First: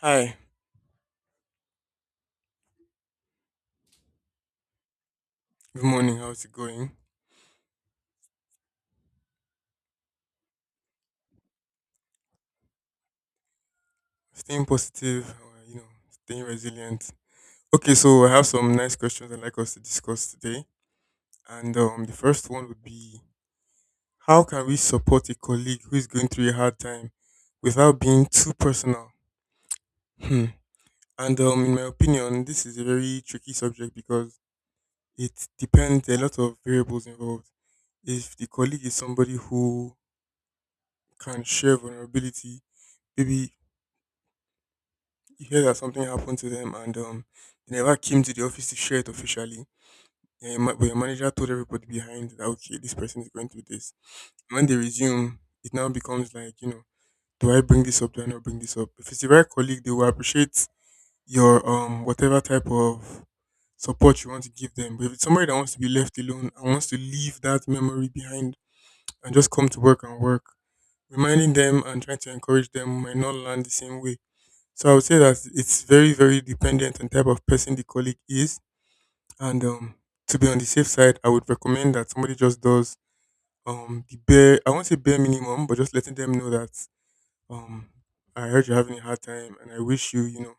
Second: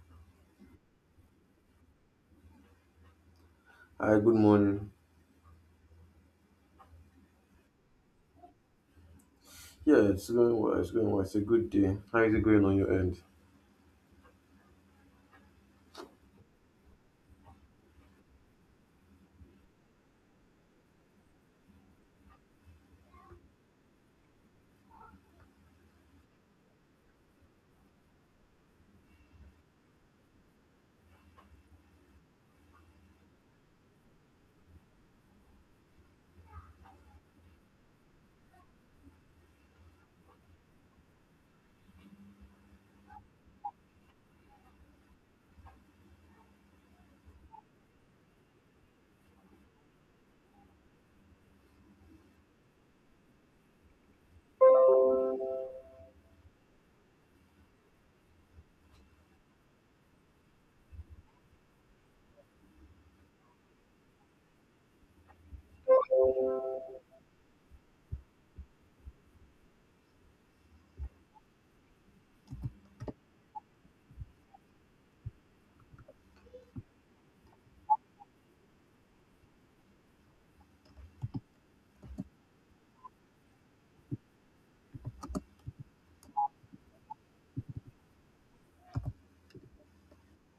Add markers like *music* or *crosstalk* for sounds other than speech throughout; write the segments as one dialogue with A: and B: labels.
A: Hi,
B: Hi, good morning.
A: good morning. How's it going?
B: Yeah, it's going well. It's going well. It's a good day. How is it going on your end?
A: Staying positive, you know, staying resilient. Okay, so I have some nice questions I'd like us to discuss today. And the first one would be, how can we support a colleague who is going through a hard time without being too personal? Hmm. And in my opinion, this is a very tricky subject because it depends, a lot of variables involved. If the colleague is somebody who can share vulnerability, maybe you hear that something happened to them and they never came to the office to share it officially. Yeah, but your manager told everybody behind that okay, this person is going through this. And when they resume, it now becomes like, do I bring this up? Do I not bring this up? If it's the right colleague, they will appreciate your whatever type of support you want to give them. But if it's somebody that wants to be left alone and wants to leave that memory behind and just come to work and work, reminding them and trying to encourage them might not land the same way. So I would say that it's very, very dependent on type of person the colleague is. And to be on the safe side, I would recommend that somebody just does the bare, I won't say bare minimum, but just letting them know that, um, I heard you're having a hard time and I wish you,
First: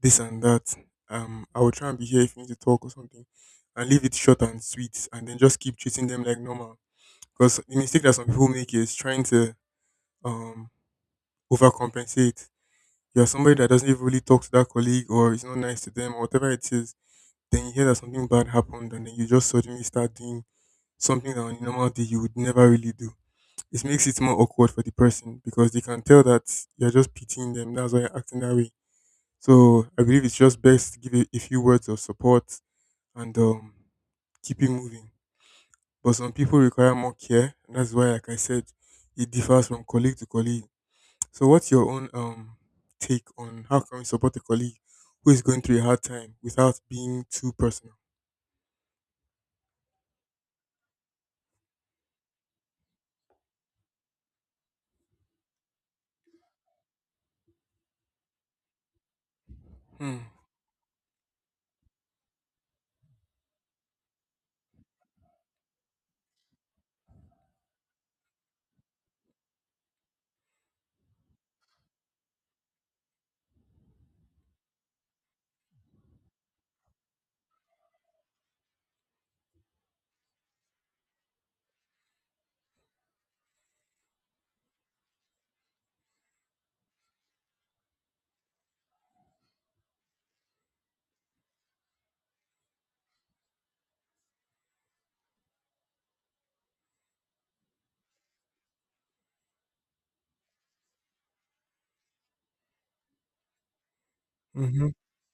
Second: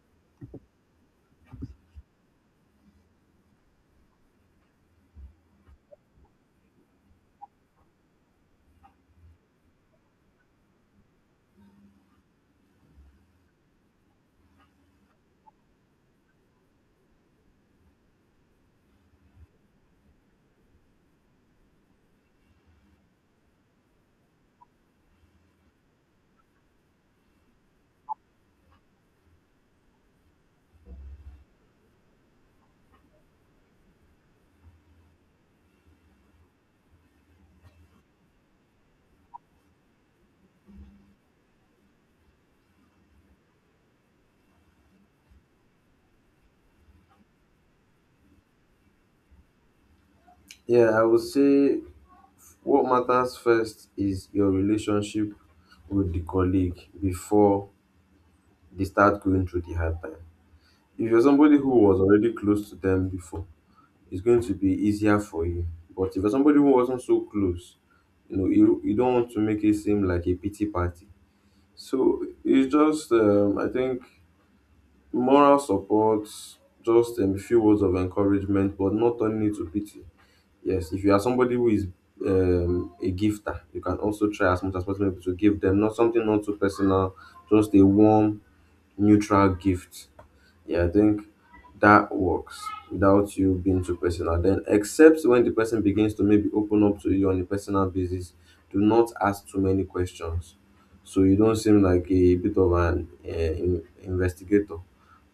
A: this and that. I will try and be here if you need to talk or something, and leave it short and sweet, and then just keep treating them like normal. Because the mistake that some people make is trying to um, overcompensate. You're somebody that doesn't even really talk to that colleague or is not nice to them or whatever it is, then you hear that something bad happened and then you just suddenly start doing something that on a normal day you would never really do. It makes it more awkward for the person because they can tell that you're just pitying them. That's why you're acting that way. So I believe it's just best to give a few words of support and keep it moving. But some people require more care, and that's why, like I said, it differs from colleague to colleague. So, what's your own take on how can we support a colleague who is going through a hard time without being too personal?
B: Yeah, I would say what matters first is your relationship with the colleague before they start going through the hard
A: Hmm.
B: time. If you're somebody who was already close to them before, it's going to be easier for you. But if you're somebody who wasn't so close, you don't want to make it seem like a pity party. So it's just, I think. Moral support, just a few words of encouragement, but not turning it to pity. Yes, if you are somebody who is a gifter, you can also try as much as possible to give them not something not too personal, just a warm, neutral gift. Yeah, I think that works without you being too personal. Then, except when the person begins to maybe open up to you on a personal basis, do not ask too many questions. So you don't seem like a bit of an investigator
A: Mm-hmm.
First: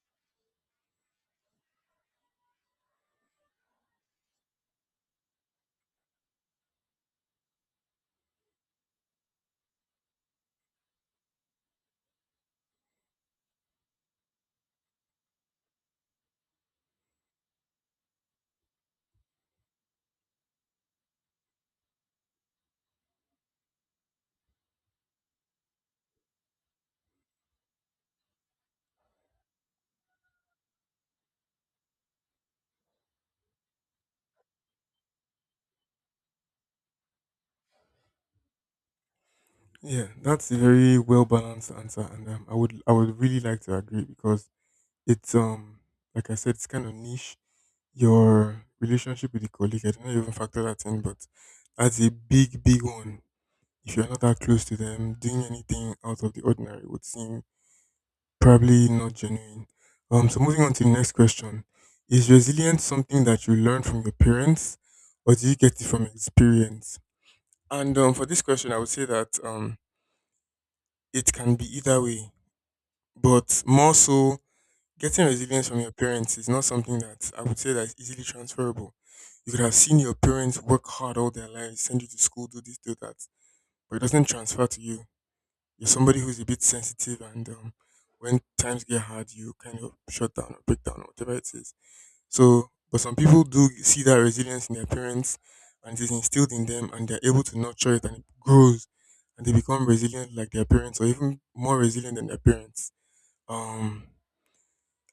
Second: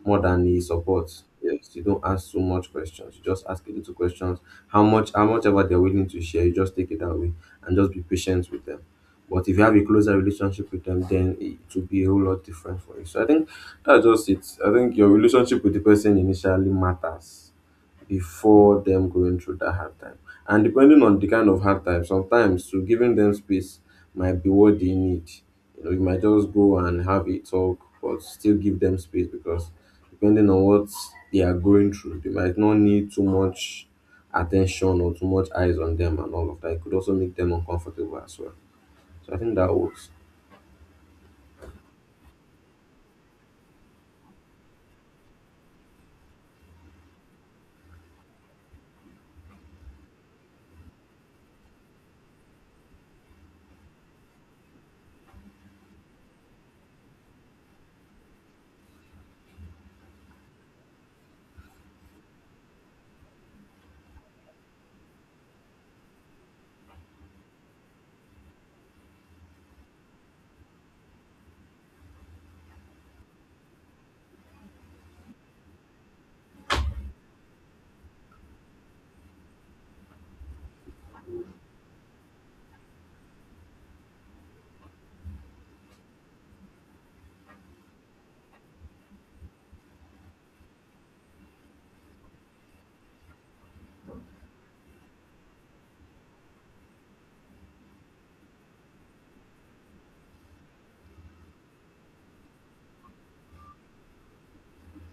B: more than the support. Yes, you don't ask so much questions. You just ask a little questions. How much ever they're willing to share, you just take it that way and just be patient with them. But if you have a closer relationship with them, then it will be a whole lot different for you. So I think that's just it. I think your relationship with the person initially matters before them going through that hard time. And depending on the kind of hard time, sometimes to giving them space might be what they need. You know, you might just go and have a talk, but still give them space because depending on what they are going through, they might not need too much attention or too much eyes on them and all of that. It could also make them uncomfortable as well. So I think that
A: Yeah,
B: works.
A: that's a very well balanced answer, and I would really like to agree because it's like I said, it's kind of niche. Your relationship with the colleague, I don't know if you ever factor that in, but that's a big, big one. If you're not that close to them, doing anything out of the ordinary would seem probably not genuine. So moving on to the next question. Is resilience something that you learn from your parents, or do you get it from experience? And for this question, I would say that, it can be either way, but more so, getting resilience from your parents is not something that I would say that is easily transferable. You could have seen your parents work hard all their lives, send you to school, do this, do that, but it doesn't transfer to you. You're somebody who's a bit sensitive and when times get hard you kind of shut down or break down or whatever it is, so. But some people do see that resilience in their parents, and it is instilled in them, and they're able to nurture it and it grows, and they become resilient like their parents or even more resilient than their parents. um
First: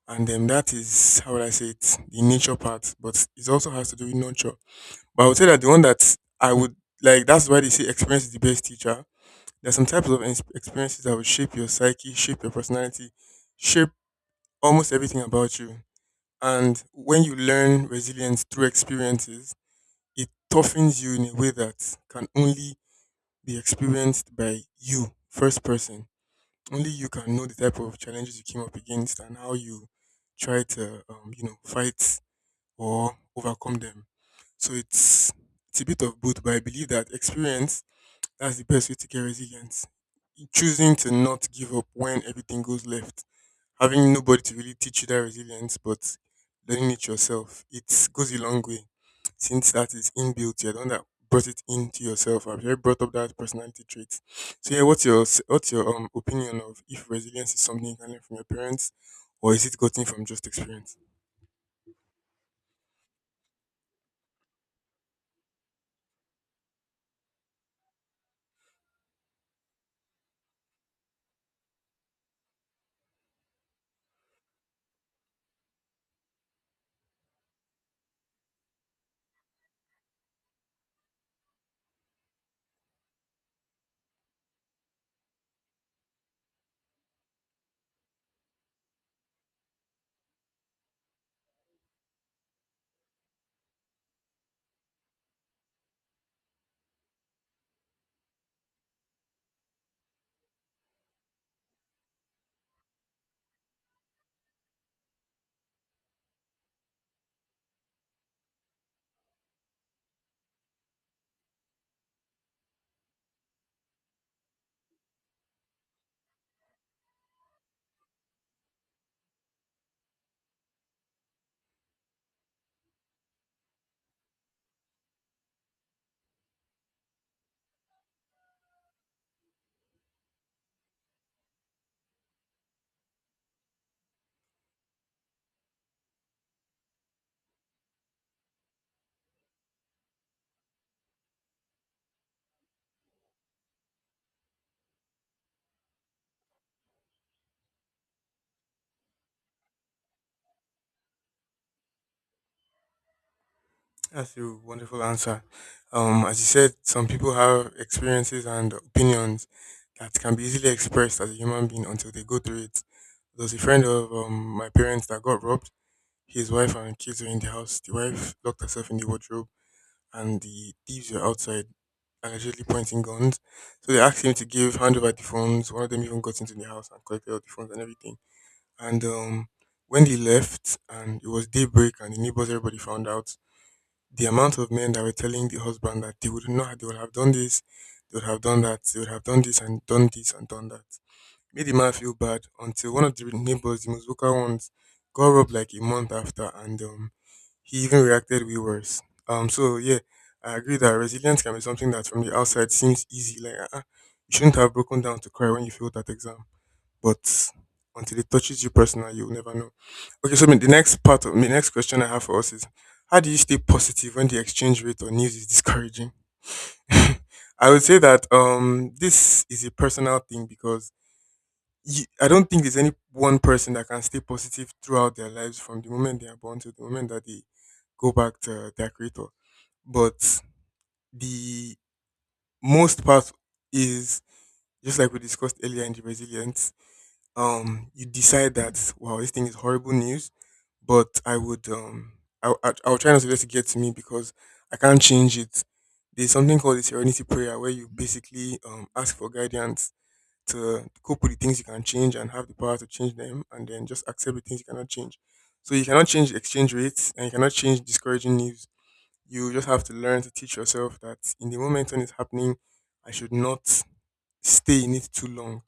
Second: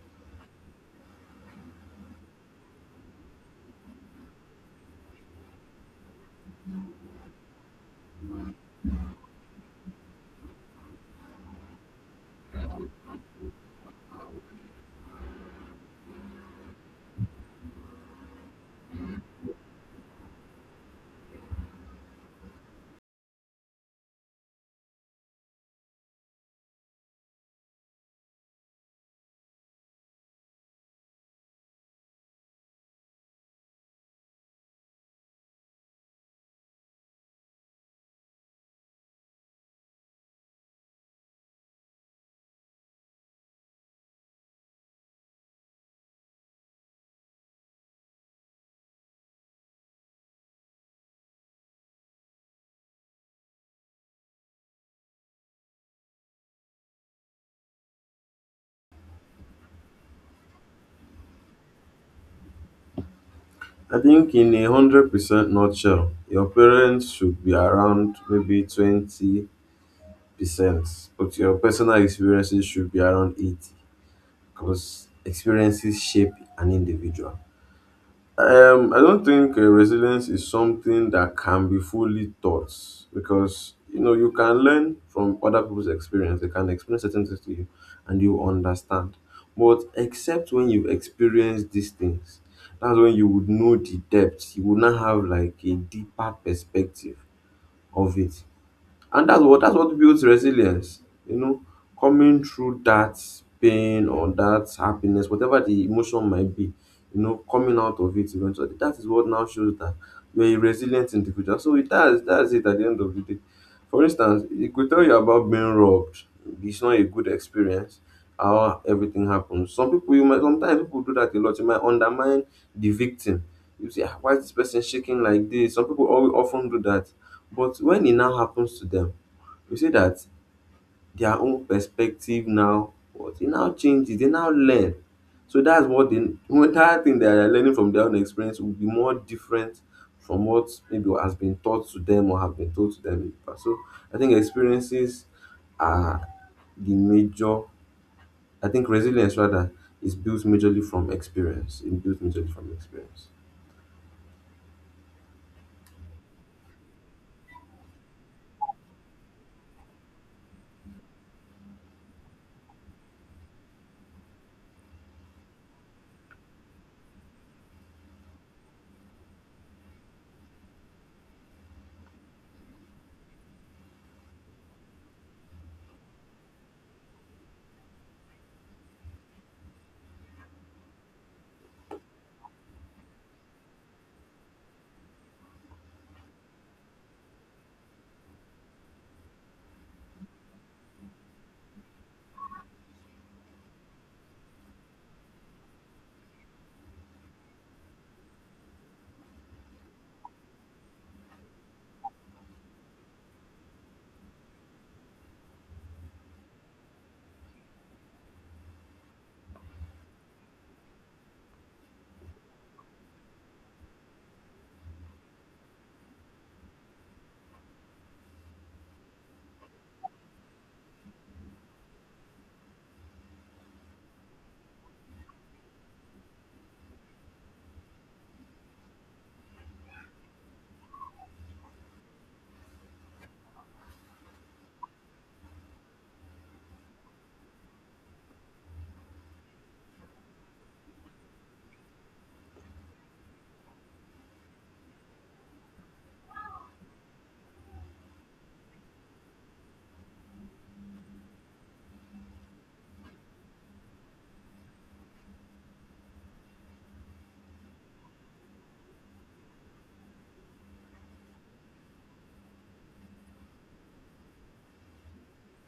A: and then that is, how would I say it, the nature part, but it also has to do with nurture. But I would say that the one that I would, like, that's why they say experience is the best teacher. There are some types of experiences that will shape your psyche, shape your personality, shape almost everything about you. And when you learn resilience through experiences, it toughens you in a way that can only be experienced by you, first person. Only you can know the type of challenges you came up against and how you try to, fight or overcome them. So it's a bit of both, but I believe that experience, that's the best way to get resilience. Choosing to not give up when everything goes left. Having nobody to really teach you that resilience, but learning it yourself, it goes a long way. Since that is inbuilt, you're the one that brought it into yourself. I've already brought up that personality trait. So yeah, what's your opinion of if resilience is something you can learn from your parents, or is it gotten from just experience?
B: I think in 100% nutshell, your parents should be around maybe 20%, but your personal experiences should be around 80 because experiences shape an individual. I don't think resilience is something that can be fully taught because you know you can learn from other people's experience. They can explain certain things to you, and you understand. But except when you've experienced these things, that's when you would know the depth. You would not have like a deeper perspective of it. And that's what builds resilience, you know, coming through that pain or that happiness, whatever the emotion might be, coming out of it eventually. That is what now shows that you're a resilient individual. So it does that's it at the end of the day. For instance, it could tell you about being robbed. It's not a good experience. How everything happens. Some people you might sometimes people do that a lot. You might undermine the victim. You say, "Ah, why is this person shaking like this?" Some people often do that. But when it now happens to them, you see that their own perspective, now what e now changes, they now learn. So that's what the entire thing that they're learning from their own experience will be more different from what maybe has been taught to them or have been told to them in the past. So I think experiences are the major. I think resilience rather is built majorly from experience. It's built majorly from experience.
A: That's a wonderful answer. As you said, some people have experiences and opinions that can be easily expressed as a human being until they go through it. There was a friend of my parents that got robbed. His wife and kids were in the house. The wife locked herself in the wardrobe, and the thieves were outside, allegedly pointing guns. So they asked him to give hand over the phones. One of them even got into the house and collected all the phones and everything. And when they left and it was daybreak and the neighbors, everybody found out, the amount of men that were telling the husband that they would not, they would have done this, they would have done that, they would have done this and done this and done that, made the man feel bad until one of the neighbors, the most vocal ones, got robbed like a month after, and he even reacted way worse. So yeah, I agree that resilience can be something that from the outside seems easy, like, you shouldn't have broken down to cry when you failed that exam, but until it touches you personally, you'll never know. Okay, so I mean, the next part of the next question I have for us is, how do you stay positive when the exchange rate or news is discouraging? *laughs* I would say that this is a personal thing because I don't think there's any one person that can stay positive throughout their lives from the moment they are born to the moment that they go back to their creator. But the most part is just like we discussed earlier in the resilience, you decide that wow, this thing is horrible news, but I would I I'll try not to let it get to me because I can't change it. There's something called the serenity prayer, where you basically ask for guidance to cope with the things you can change and have the power to change them, and then just accept the things you cannot change. So you cannot change exchange rates and you cannot change discouraging news. You just have to learn to teach yourself that in the moment when it's happening, I should not stay in it too long.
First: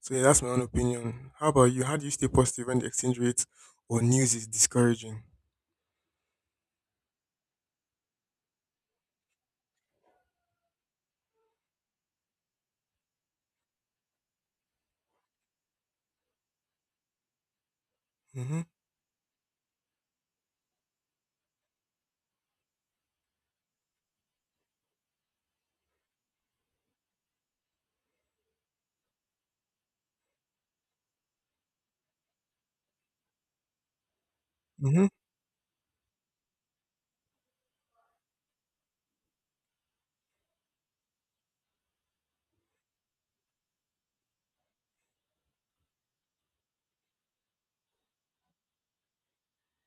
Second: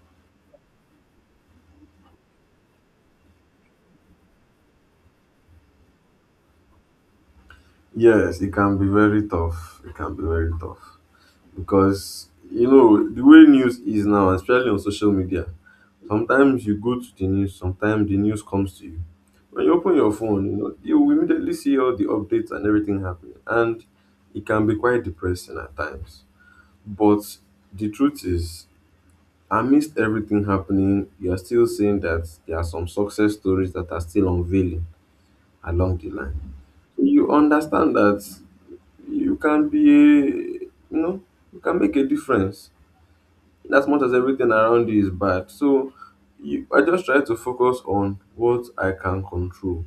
A: So yeah, that's my own opinion. How about you? How do you stay positive when the exchange rate or news is discouraging?
B: Yes, it can be very tough. It can be very tough because you know the way news is now, especially on social media, sometimes you go to the news, sometimes the news
A: Mm-hmm.
B: comes to you. When you open your phone, you know you will immediately see all the updates and everything happening, and it can be quite depressing at times. But the truth is, amidst everything happening, you are still seeing that there are some success stories that are still unveiling
A: Mm-hmm.
B: along the line. You understand that you can be a, you know, you can make a difference as much as everything around you is bad. So I just try to focus on what I can control.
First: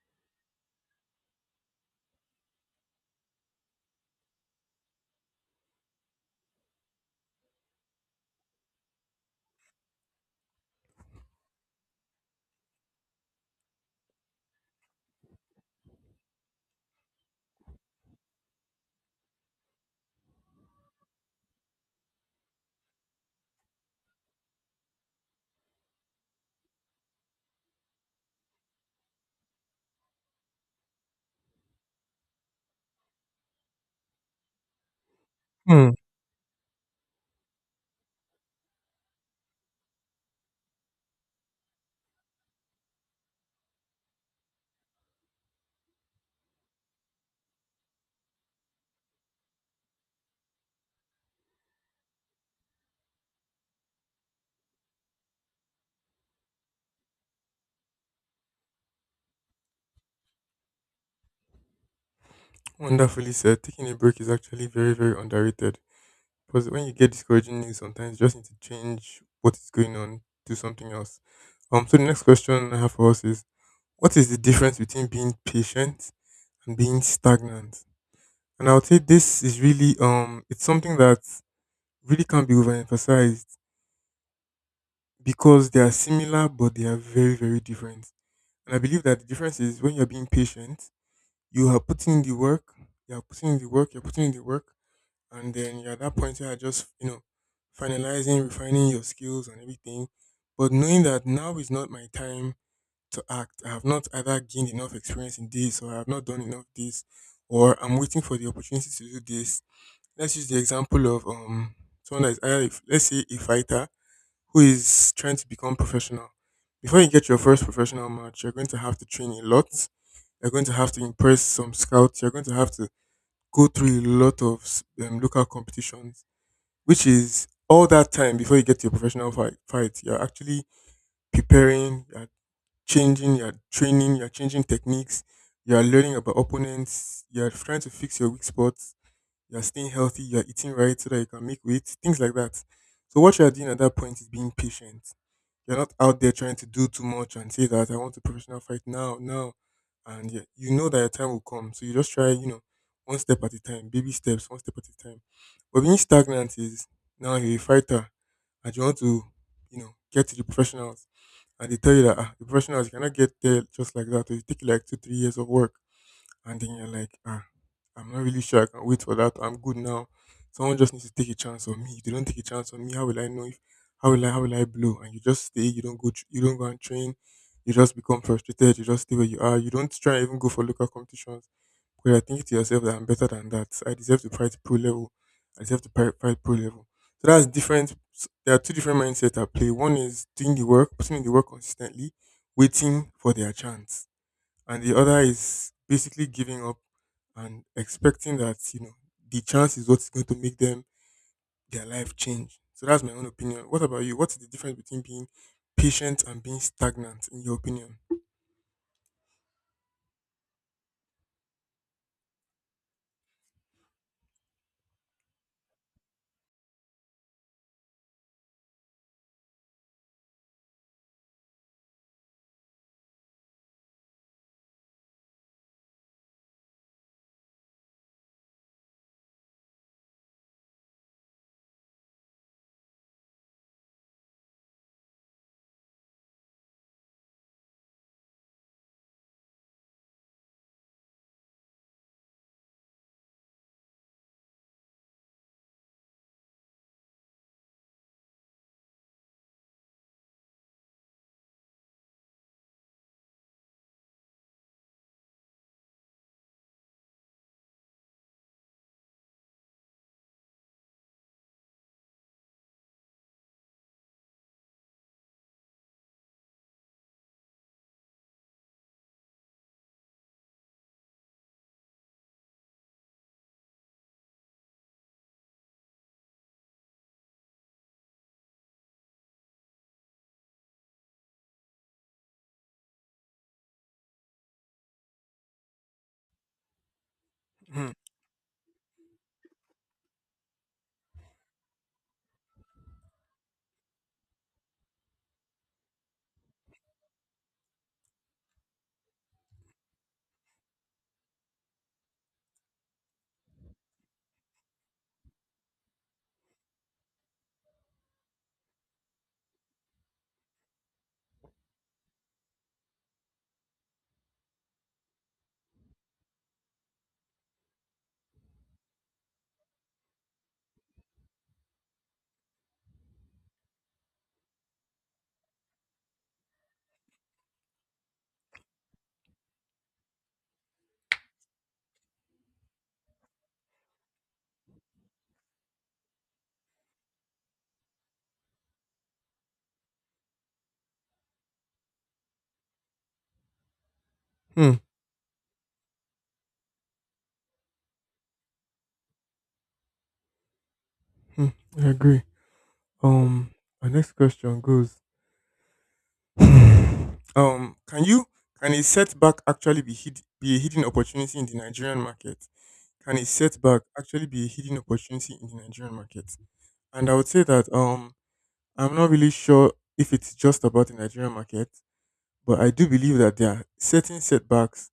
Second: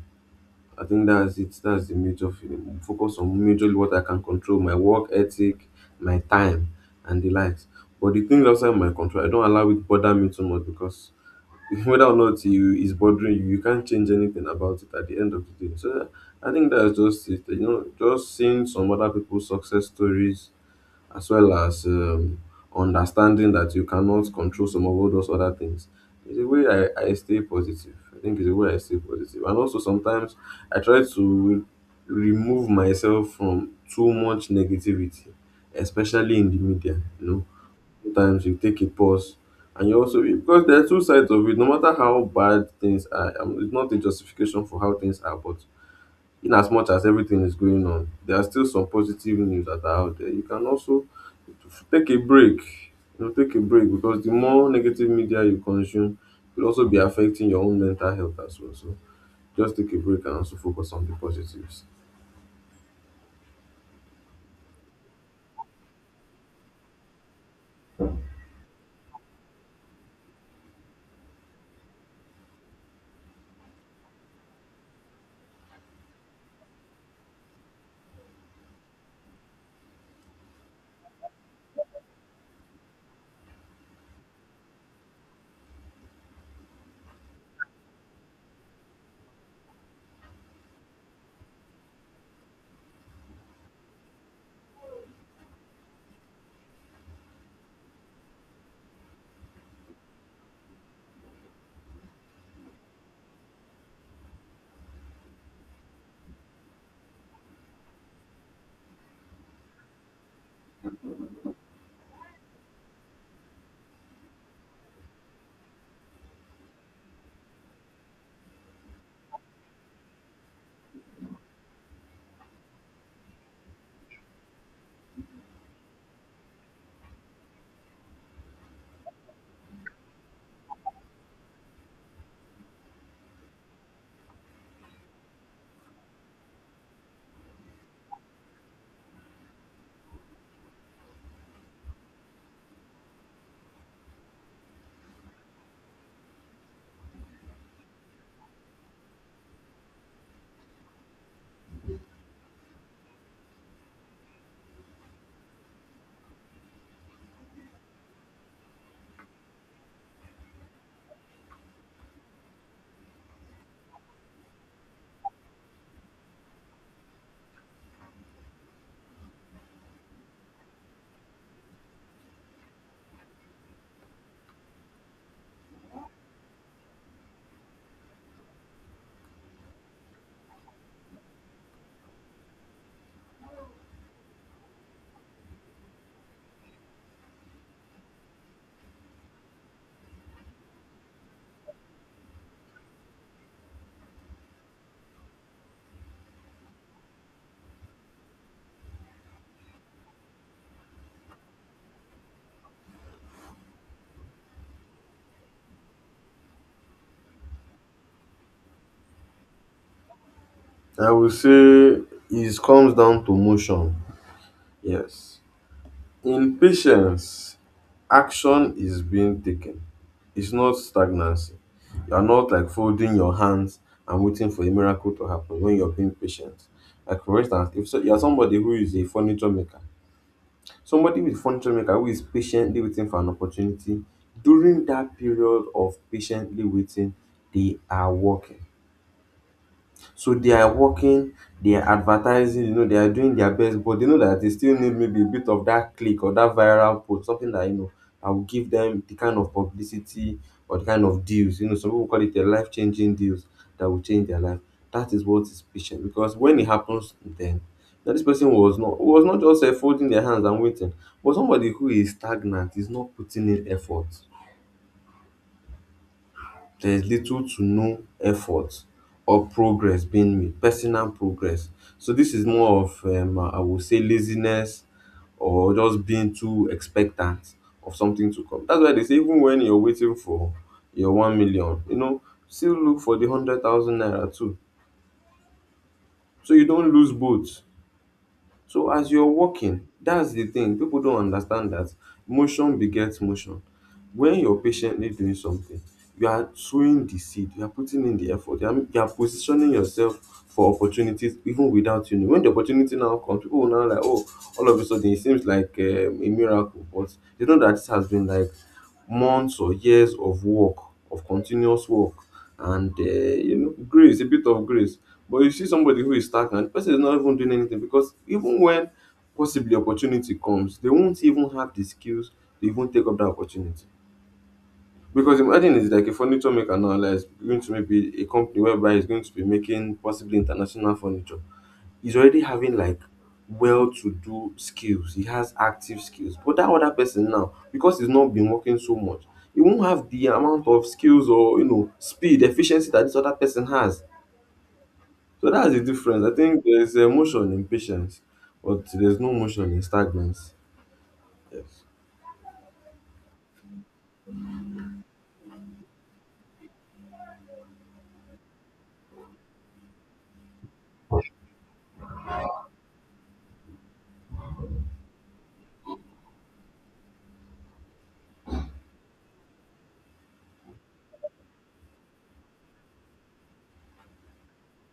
B: I think that's it. That's the major feeling. Focus on majorly what I can control, my work ethic, my time, and the likes. But the things outside my control, I don't allow it bother me too much because *laughs* whether or not you is bothering you, you can't change anything about it at the end of the day. So I think that's just it. Just seeing some other people's success stories as well as understanding that you cannot control some of all those other things. It's a way I stay positive. I think it's a way I stay positive. And also sometimes I try to remove myself from too much negativity,
A: Hmm.
B: especially in the media. You know, sometimes you take a pause and you also because there are two sides of it. No matter how bad things are, it's not a justification for how things are, but in as much as everything is going on, there are still some positive news that are out there. You can also take a break. You know, take a break because the more negative media you consume, will also be affecting your own mental health as well. So just take a break and also focus on the positives.
A: Wonderfully said. Taking a break is actually very, very underrated. Because when you get discouraging news, sometimes you just need to change what is going on, do something else. So the next question I have for us is: what is the difference between being patient and being stagnant? And I would say this is really, it's something that really can't be overemphasized because they are similar but they are very, very different. And I believe that the difference is, when you're being patient, you are putting in the work, you are putting in the work, you're putting in the work, and then you're at that point you are just, finalizing, refining your skills and everything. But knowing that now is not my time to act. I have not either gained enough experience in this, or I have not done enough this, or I'm waiting for the opportunity to do this. Let's use the example of someone that is either if, let's say, a fighter who is trying to become professional. Before you get your first professional match, you're going to have to train a lot. You're going to have to impress some scouts. You're going to have to go through a lot of local competitions, which is all that time before you get to your professional fight. You're actually preparing, you're changing, you're training, you're changing techniques, you're learning about opponents, you're trying to fix your weak spots, you're staying healthy, you're eating right so that you can make weight, things like that. So what you're doing at that point is being patient. You're not out there trying to do too much and say that I want a professional fight now, now, and yeah, you know that your time will come. So you just try, one step at a time, baby steps, one step at a time. But being stagnant is, now you're a fighter and you want to get to the professionals and they tell you that the professionals you cannot get there just like that. So it will take you like 2, 3 years of work and then you're like, I'm not really sure I can wait for that. I'm good now. Someone just needs to take a chance on me. If they don't take a chance on me, how will I know if how will I how will I blow? And you just stay, you don't go and train, you just become frustrated, you just stay where you are, you don't try and even go for local competitions. Because you're thinking to yourself that I'm better than that. I deserve to fight pro level. I deserve to fight pro level. So there are two different mindsets at play. One is doing the work, putting in the work consistently, waiting for their chance, and the other is basically giving up and expecting that the chance is what's going to make them their life change. So that's my own opinion. What about you? What's the difference between being patient and being stagnant, in your opinion?
B: I will say it comes down to motion. Yes. In patience, action is being taken. It's not stagnancy. You are not like folding your hands and waiting for a miracle to happen when you're being patient. Like for instance, if so, you're somebody who is a furniture maker Somebody with furniture maker who is patiently waiting for an opportunity, during that period of patiently waiting, they are working. So they are working, they are advertising, they are doing their best, but they know that they still need maybe a bit of that click or that viral post, something that I will give them the kind of publicity or the kind of deals. Some people call it a life-changing deals that will change their life. That is what is patient because when it happens, then that this person was not just folding their hands and waiting, but somebody who is stagnant is not putting in effort. There's little to no effort or progress being made, personal progress. So this is more of I would say laziness or just being too expectant of something to come. That's why they say even when you're waiting for your 1 million, still look for the 100,000 naira too. So you don't lose both.
A: Hmm.
B: So as you're walking, that's the thing. People don't understand that motion begets motion. When you're patiently doing something, you are sowing the seed, you are putting in the effort, you are positioning yourself for opportunities even without you know. When the opportunity now comes, people will now like, oh, all of a sudden it seems like a miracle, but you know that this has been like months or years of work of continuous work and grace, a bit of grace. But you see somebody who is stagnant. The person is not even doing anything because even when possibly opportunity comes, they won't even have the skills to even take up that opportunity because imagine it's like a furniture maker now, like he's going to maybe a company whereby it's going to be making possibly international furniture. He's already having like well-to-do skills. He has active skills. But that other person now, because he's not been working so much, he won't have the amount of skills or speed, efficiency that this other person has.
A: Hmm.
B: So that's the difference. I think there's emotion in patience, but there's no motion in stagnance.
A: Hmm.
B: Yes.
A: I agree. Um, our next question goes. *laughs* um, can you can a setback actually be a hidden opportunity in the Nigerian market? Can a setback actually be a hidden opportunity in the Nigerian market? And I would say that I'm not really sure if it's just about the Nigerian market, but I do believe that there are certain setbacks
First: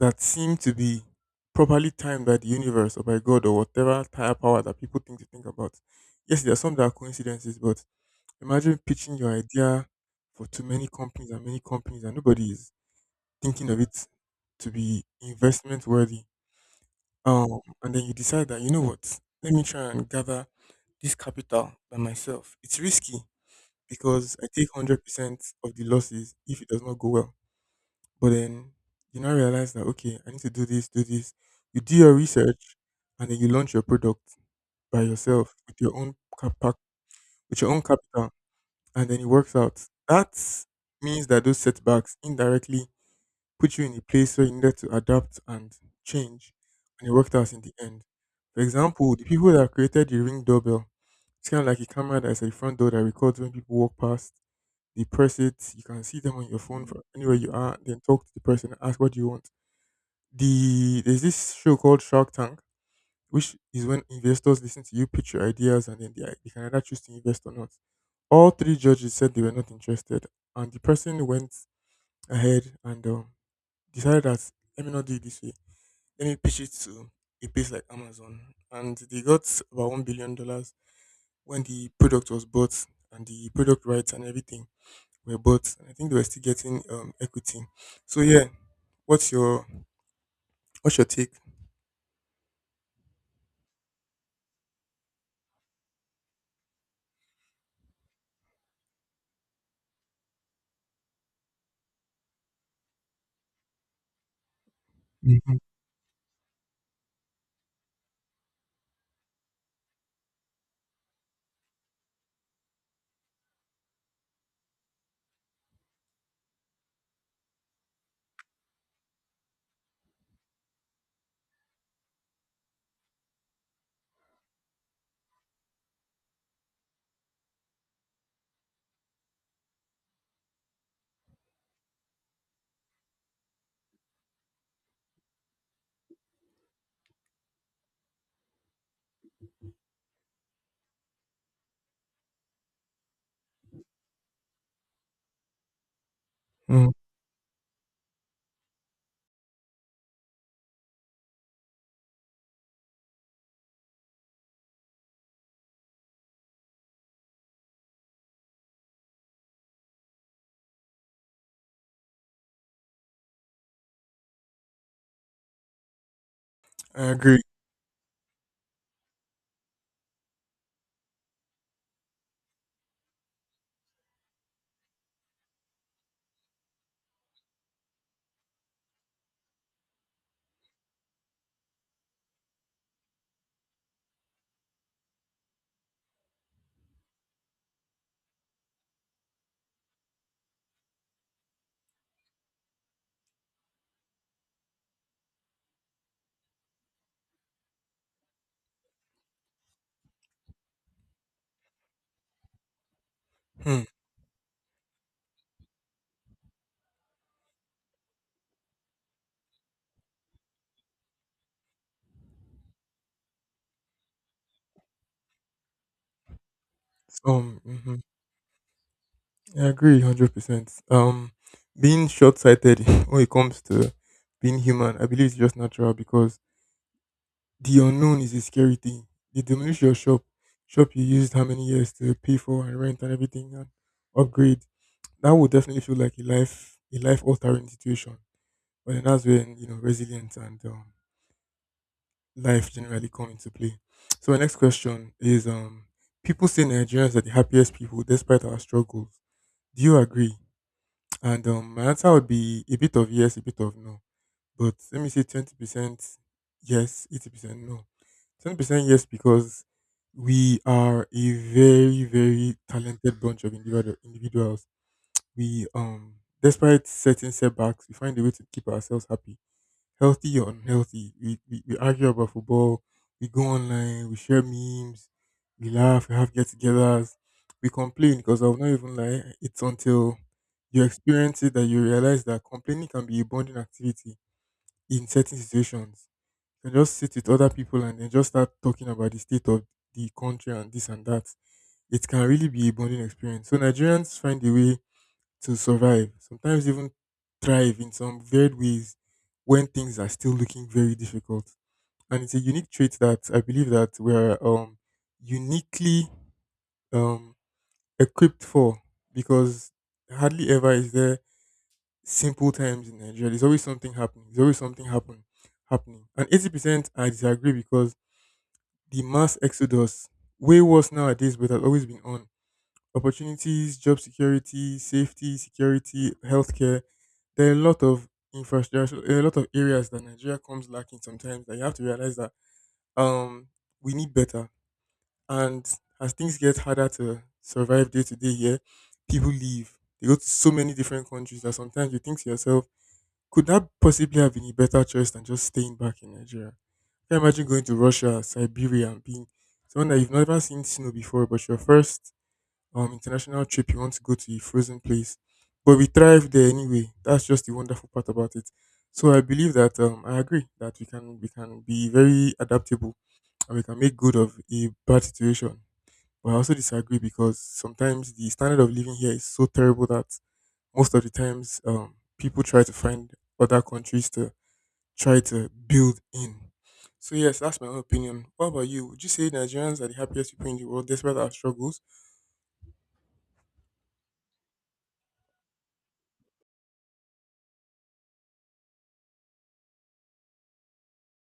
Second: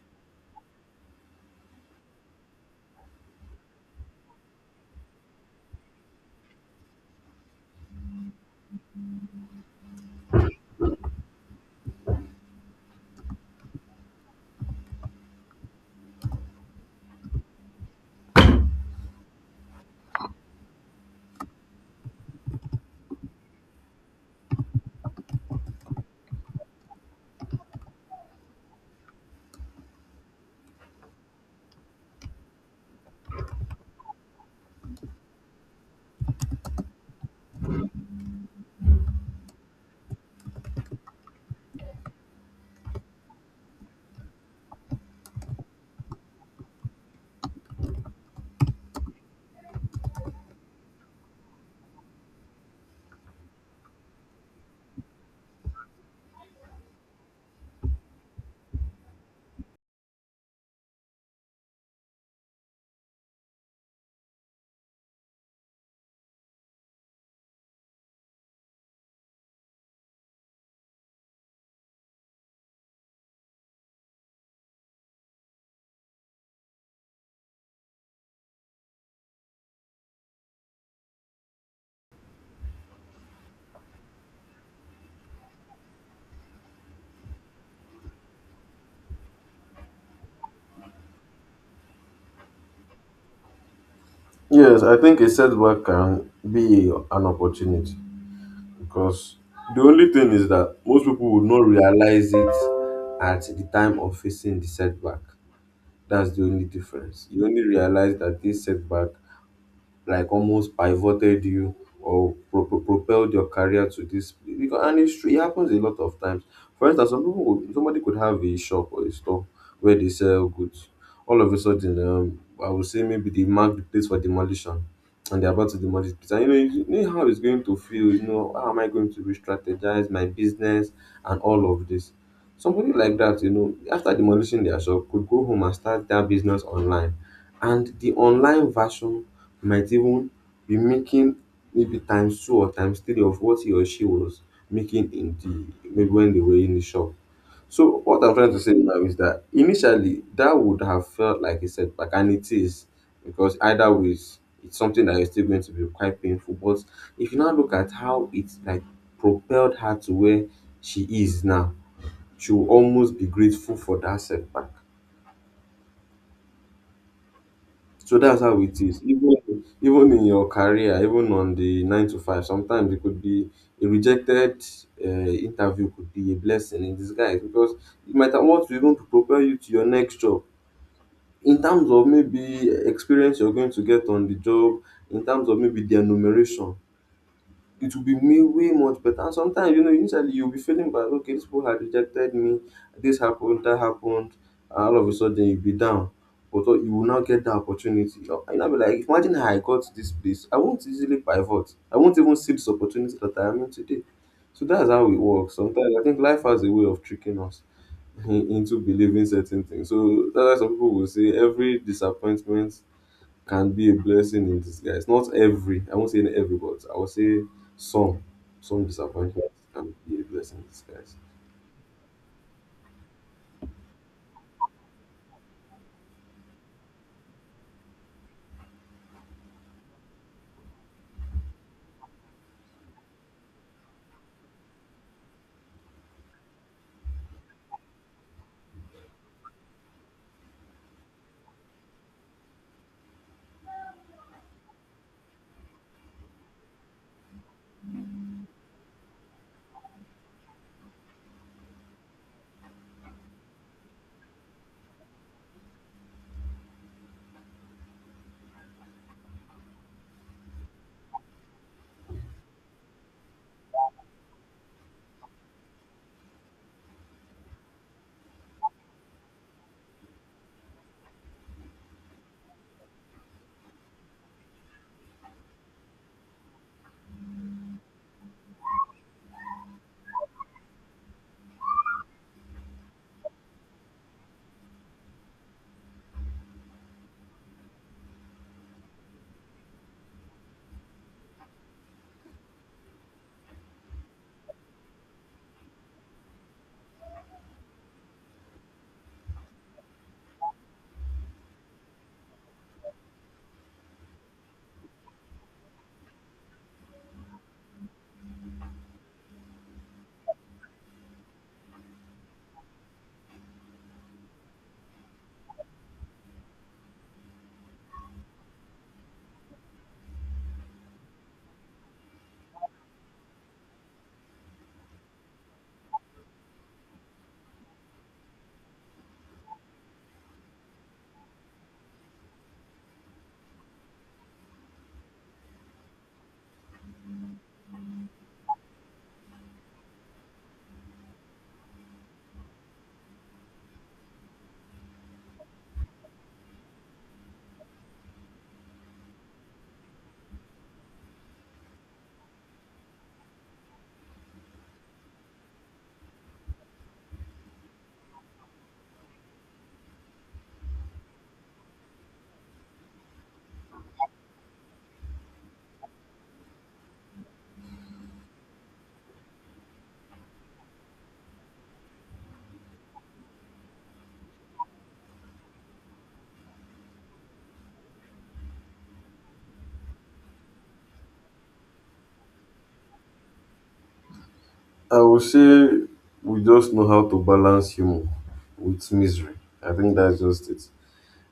A: that seem to be properly timed by the universe or by God or whatever higher power that people think to think about. Yes, there are some that are coincidences, but imagine pitching your idea for too many companies and nobody is thinking of it to be investment worthy. And then you decide that, you know what, let me try and gather this capital by myself. It's risky because I take 100% of the losses if it does not go well. But then you now realize that, okay, I need to do this, do this. You do your research and then you launch your product by yourself with your own capital, with your own capital, and then it works out. That means that those setbacks indirectly put you in a place where you needed to adapt and change, and it worked out in the end. For example, the people that created the Ring doorbell, it's kind of like a camera that's at the front door that records when people walk past, they press it. You can see them on your phone from anywhere you are. Then talk to the person, ask what you want. There's this show called Shark Tank, which is when investors listen to you pitch your ideas and then they can either choose to invest or not. All three judges said they were not interested, and the person went ahead and decided that let me not do it this way. Let me pitch it to a place like Amazon, and they got about $1 billion when the product was bought and the product rights and everything were bought. I think they were still getting equity. So yeah, what's your what's your take?
B: Yes, I think a setback can be an opportunity because the only thing is that most people would not realize it at the time of facing the setback.
A: Mhm.
B: That's the only difference. You only realize that this setback like almost pivoted you or propelled your career to this place. Because, and it's true, it happens a lot of times. For instance, some people would, somebody could have a shop or a store where they sell goods. All of a sudden, I would say maybe they mark the place for demolition and they're about to demolish the place. And you know how it's going to feel, how am I going to re-strategize my business and all of this. Somebody like that, after demolishing their shop, could go home and start their business online. And the online version you might even be making maybe times two or times three of what he or she was making in the maybe when they were in the
A: Mm,
B: shop. So what I'm trying to say now is that initially that would have felt like a setback, and it is, because either ways it's something that is still going to be quite painful. But if you now look at how it like propelled her to where she is now, she will almost be grateful for that setback.
A: I agree.
B: So that's how it is. Even in your career, even on the nine to five, sometimes it could be a rejected interview, could be a blessing in disguise, because it might have what to even to propel you to your next job. In terms of maybe experience you're going to get on the job, in terms of maybe the enumeration, it will be way much better. And sometimes, initially you'll be feeling bad. Okay, these people had rejected me, this happened, that happened, and all of a sudden you'll be down. But you will now get the opportunity, and I'll be like, imagine how I got this place. I won't easily pivot. I won't even see this opportunity that I am in
A: Hmm.
B: today. So that's how it works. Sometimes I think life has a way of tricking us *laughs* into believing certain things. So that's why some people will say every disappointment can be a blessing in disguise. Not every, I won't say every, but I will say
A: Mhm.
B: some, some disappointments
A: I
B: can
A: agree
B: be a
A: hundred
B: blessing in
A: percent.
B: disguise.
A: Being short sighted *laughs* when it comes to being human, I believe it's just natural because the unknown is a scary thing. They demolish your shop, you used how many years to pay for and rent and everything and upgrade. That would definitely feel like a life altering situation. But then that's when you know resilience and life generally come into play. So my next question is: people say Nigerians are the happiest people despite our struggles. Do you agree? And my answer would be a bit of yes, a bit of no. But let me say 20% yes, 80% no. 20% yes because we are a very, very talented bunch of individuals. We, despite certain setbacks, we find a way to keep ourselves happy, healthy or unhealthy. We argue about football, we go online, we share memes, we laugh, we have get togethers, we complain because I'll not even lie, it's until you experience it that you realize that complaining can be a bonding activity in certain situations. You can just sit with other people and then just start talking about the state of the country and this and that. It can really be a bonding experience. So Nigerians find a way to survive, sometimes even thrive in some weird ways when things are still looking very difficult. And it's a unique trait that I believe that we're uniquely um, equipped for, because hardly ever is there simple times in Nigeria. There's always something happening. There's always something happening. And 80% I disagree because the mass exodus, way worse nowadays, but has always been on. Opportunities, job security, safety, security, healthcare, there are a lot of infrastructure, there are a lot of areas that Nigeria comes lacking sometimes that you have to realize that um we need better. And as things get harder to survive day to day here, people leave. They go to so many different countries that sometimes you think to yourself, could that possibly have been a better choice than just staying back in Nigeria? Can you imagine going to Russia, Siberia, and being someone that you've never seen snow before, but your first international trip you want to go to a frozen place? But we thrive there anyway. That's just the wonderful part about it. So I believe that I agree that we can be very adaptable and we can make good of a bad situation, but I also disagree because sometimes the standard of living here is so terrible that most of the times people try to find other countries to try to build in. So yes, that's my own opinion. What about you? Would you say Nigerians are the happiest people in the world despite our struggles?
B: I would say we just know how to balance humor with misery. I think that's just it.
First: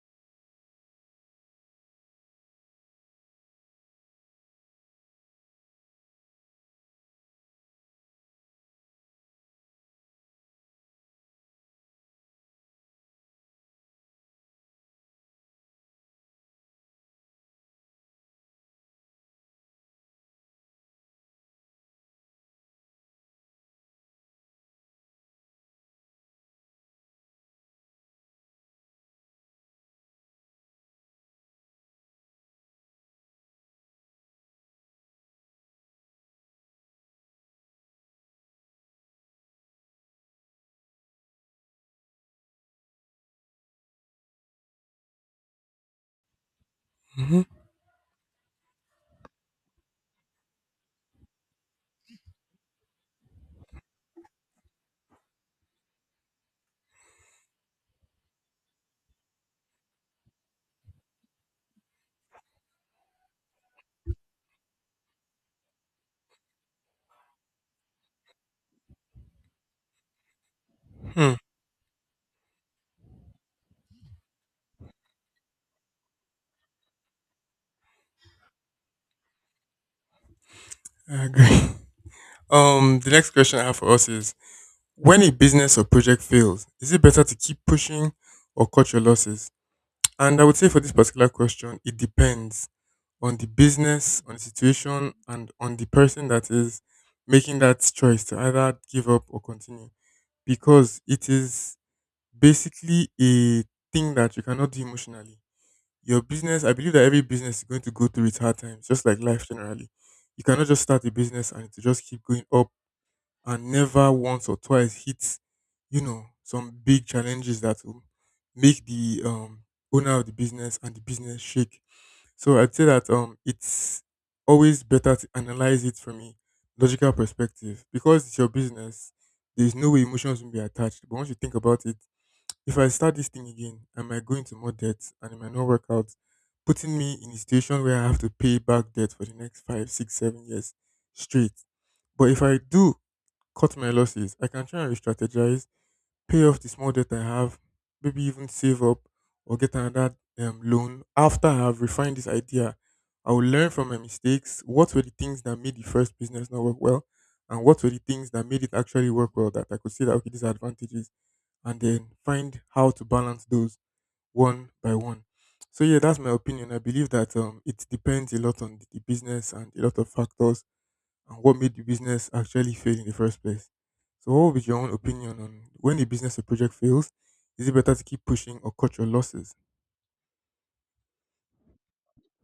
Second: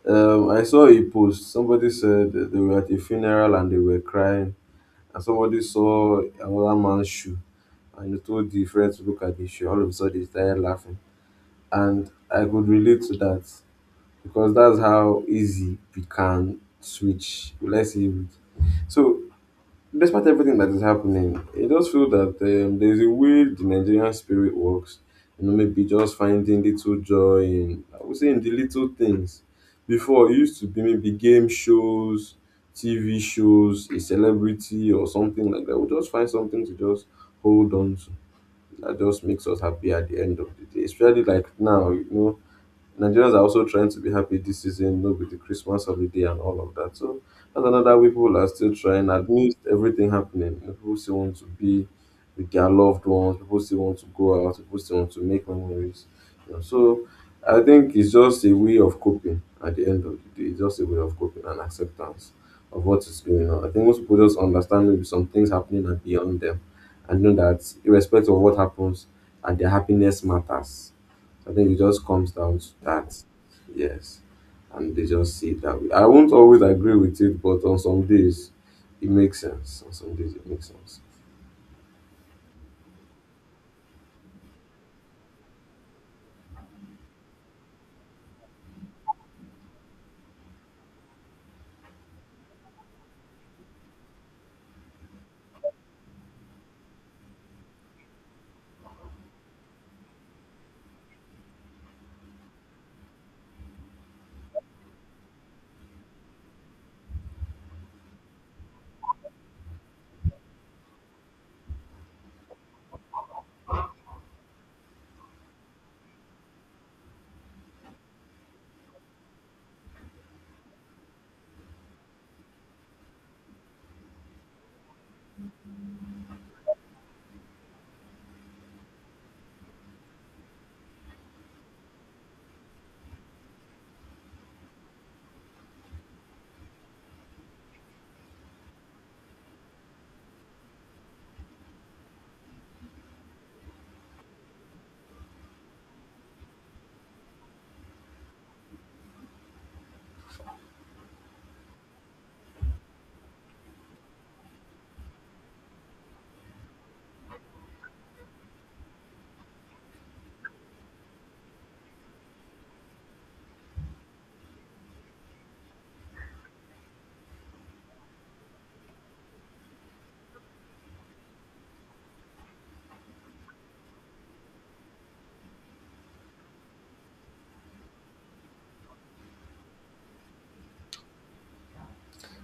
B: I saw a post. Somebody said that they were at a funeral and they were crying, and somebody saw another man's shoe, and he told the friend to look at the shoe. All of a sudden, they started laughing, and I could relate to that, because that's how easy we can switch. Let's say it. So, despite everything that is happening, it does feel that there's a way the Nigerian spirit works. You know, maybe just finding little joy in, I would say, in the little things. Before, it used to be maybe game shows, TV shows, a celebrity or something like that. We'll just find something to just hold on to, that just makes us happy at the end of the day. Especially like now, you know, Nigerians are also trying to be happy this season, you know, with the Christmas holiday and all of that. So
A: Hmm.
B: that's another way people are still trying amidst everything happening. You know, people still want to be with their loved ones, people still want to go out, people still want to make memories. You know, so I think it's just a way of coping at the end of the day. It's just a way of coping and acceptance of what is going on. I think most people just understand maybe some things happening are beyond them, and know that irrespective of what happens, and their happiness matters.
A: Hmm.
B: I think it just comes down to that. Yes. And they just see it that way. I won't always agree with it, but on some days it makes sense. On some days it makes sense.
A: I agree. *laughs* The next question I have for us is: when a business or project fails, is it better to keep pushing or cut your losses? And I would say for this particular question, it depends on the business, on the situation, and on the person that is making that choice to either give up or continue, because it is basically a thing that you cannot do emotionally. Your business, I believe that every business is going to go through its hard times, just like life generally. You cannot just start a business and to just keep going up and never once or twice hit, you know, some big challenges that will make the owner of the business and the business shake. So I'd say that it's always better to analyze it from a logical perspective because it's your business. There's no way emotions will be attached. But once you think about it, if I start this thing again, I might go into more debt and it might not work out, putting me in a situation where I have to pay back debt for the next 5, 6, 7 years straight. But if I do cut my losses, I can try and re-strategize, pay off the small debt I have, maybe even save up or get another loan. After I have refined this idea, I will learn from my mistakes. What were the things that made the first business not work well? And what were the things that made it actually work well that I could see that, okay, these are advantages, and then find how to balance those one by one. So yeah, that's my opinion. I believe that it depends a lot on the business and a lot of factors and what made the business actually fail in the first place. So what would be your own opinion on when a business or project fails? Is it better to keep pushing or cut your losses?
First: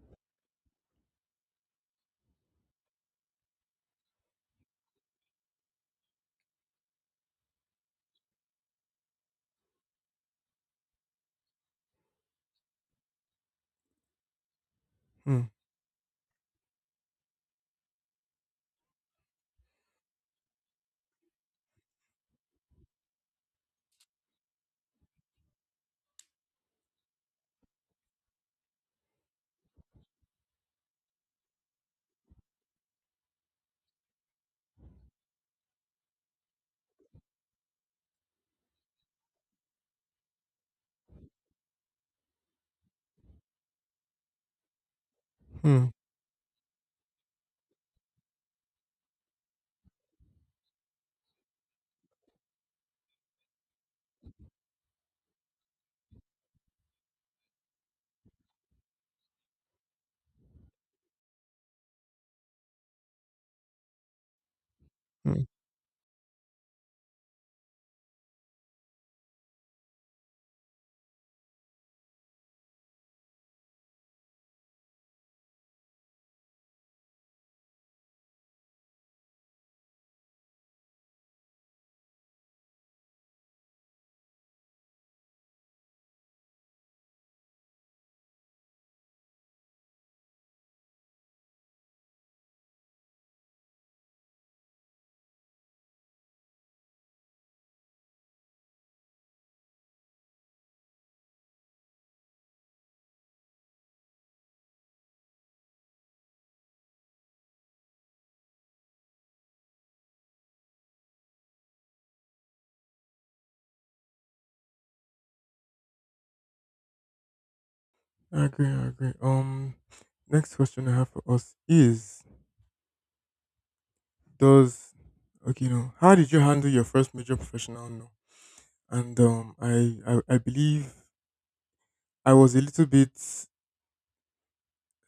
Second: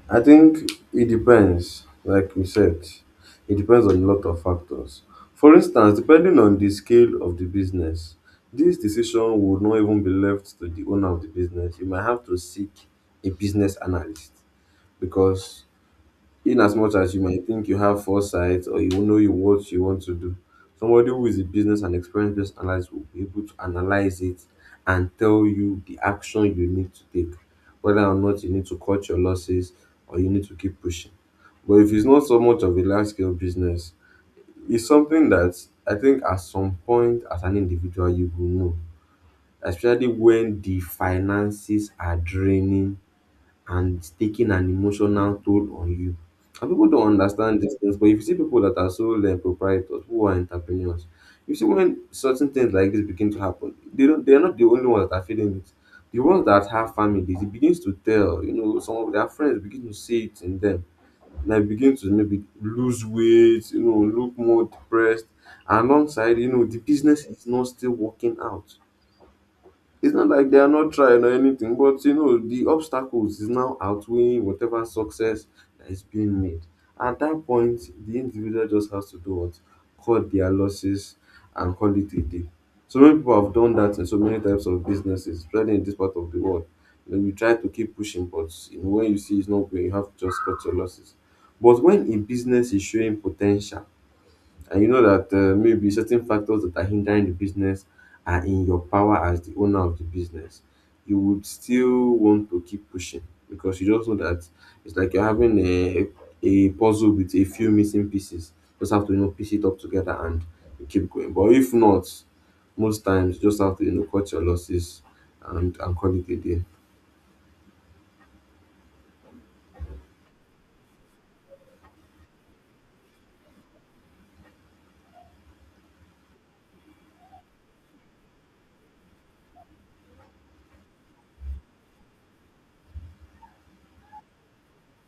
B: I think it depends, like you said, it depends on a lot of factors. For instance, depending on the scale of the business, this decision would not even be left to the owner of the business. You might have to seek a business analyst,
A: Hmm.
B: because in as much as you might think you have foresight, or you know you what you want to do, somebody who is a business and experienced business analyst will be able to analyze it and tell you the action you need to take, whether or not you need to cut your losses or you need to keep pushing. But if it's not so much of a large scale business, it's something that I think at some point as an individual you will know, especially when the finances are draining and it's taking an emotional toll
A: Hmm.
B: on you. And people don't understand these things, but if you see people that are sole proprietors, who are entrepreneurs, you see when certain things like this begin to happen, they don't, they're not the only ones that are feeling it. The ones that have families, it begins to tell, you know, some of their friends begin to see it in them. And I begin to maybe lose weight, you know, look more depressed.
A: Hmm.
B: And alongside, you know, the business is not still working out. It's not like they are not trying or anything, but you know, the obstacles is now outweighing whatever success that is being made. At that point, the individual just has to do what? Cut their losses and call it a day. So many people have done that in so many types of businesses, especially in this part of the world. You know, you try to keep pushing, but you know, when you see it's not going, you have to just cut your losses. But when a business is showing potential, and you know that maybe certain factors that are hindering the business are in your power as the owner of the business, you would still want to keep pushing, because you just know that it's like you're having a puzzle with a few missing pieces. Just have to, you know, piece it up together and you keep going. But if not, most times you just have to, you know, cut your losses and call it a day.
A: I agree. I agree. Next question I have for us is: does okay? No. How did you handle your first major professional? No. And I believe I was a little bit,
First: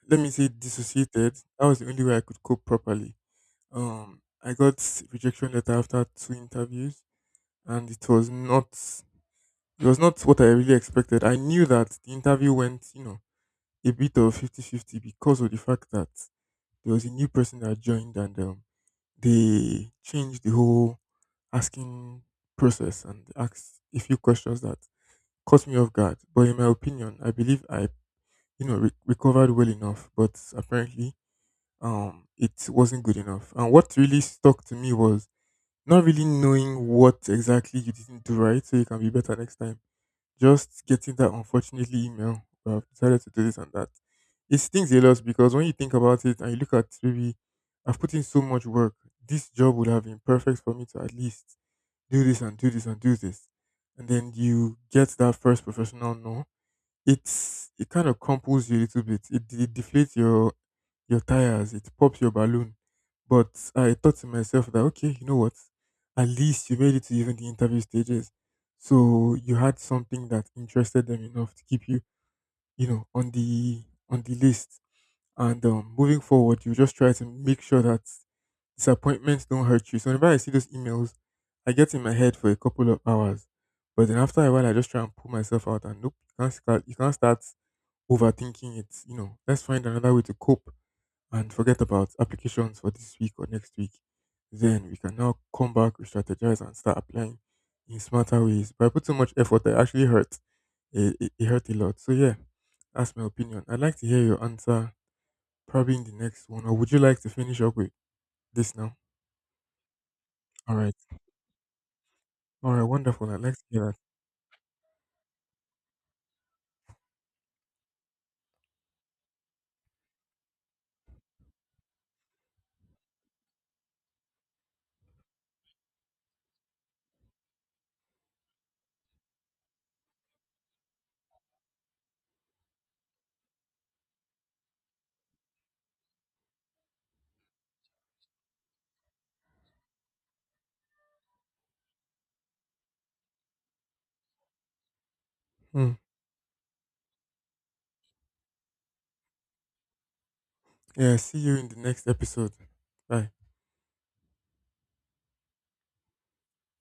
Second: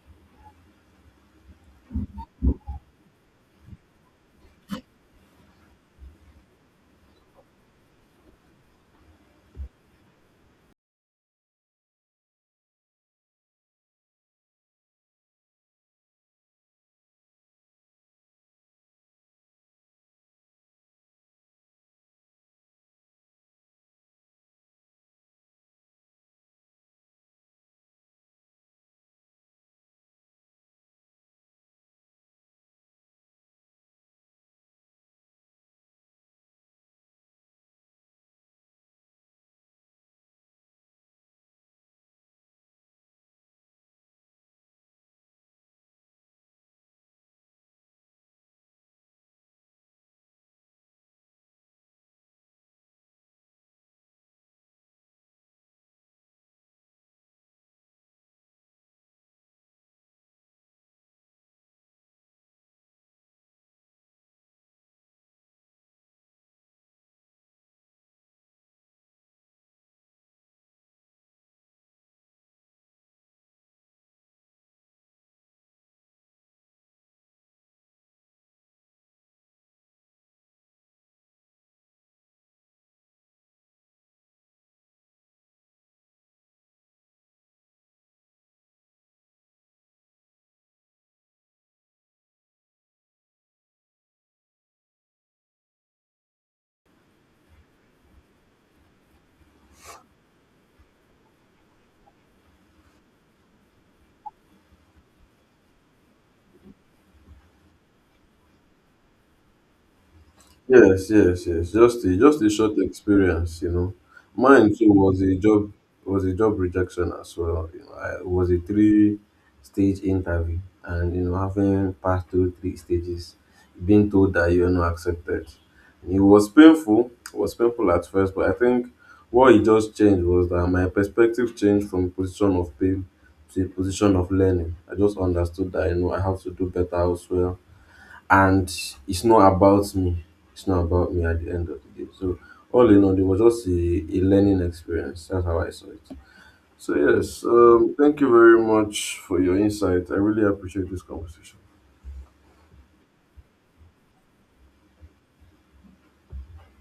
A: let me say, dissociated. That was the only way I could cope properly. I got rejection letter after two interviews, and it was not what I really expected. I knew that the interview went, you know, a bit of 50-50 because of the fact that there was a new person that joined, and they changed the whole asking process and asked a few questions that caught me off guard. But in my opinion, I believe I, you know, recovered well enough, but apparently it wasn't good enough. And what really stuck to me was not really knowing what exactly you didn't do right so you can be better next time. Just getting that unfortunately email: "Well, I've decided to do this and that." It stings a lot because when you think about it and you look at maybe I've put in so much work, this job would have been perfect for me to at least do this and do this and do this. And then you get that first professional no, it kind of crumples you a little bit. It deflates your tires. It pops your balloon. But I thought to myself that, okay, you know what? At least you made it to even the interview stages. So you had something that interested them enough to keep you, you know, on the list. And moving forward, you just try to make sure that disappointments don't hurt you. So whenever I see those emails, I get in my head for a couple of hours. But then after a while, I just try and pull myself out, and nope, you can't start. You can't start overthinking it. You know, let's find another way to cope and forget about applications for this week or next week. Then we can now come back, re-strategize, and start applying in smarter ways. But I put so much effort that it actually hurt. It hurt a lot. So yeah, that's my opinion. I'd like to hear your answer probably in the next one, or would you like to finish up with this now? All right.
B: Yes, yes, yes. Just a
A: All
B: short
A: right. Wonderful. I'd like to
B: experience, you
A: hear that.
B: know. Mine too was a job rejection as well. You know, I, it was a three stage interview, and you know, having passed through three stages, being told that you are not accepted. It was painful at first, but I think what it just changed was that my perspective changed from position of pain to a position of learning. I just understood that, you know, I have to do better elsewhere, and it's not about me. It's not about me at the end of the day. So all in all, it was just a learning experience. That's how I saw
A: Hmm.
B: it. So yes, thank you very much for your insight. I really appreciate this
A: Yeah. See you
B: conversation.
A: in the next episode. Bye.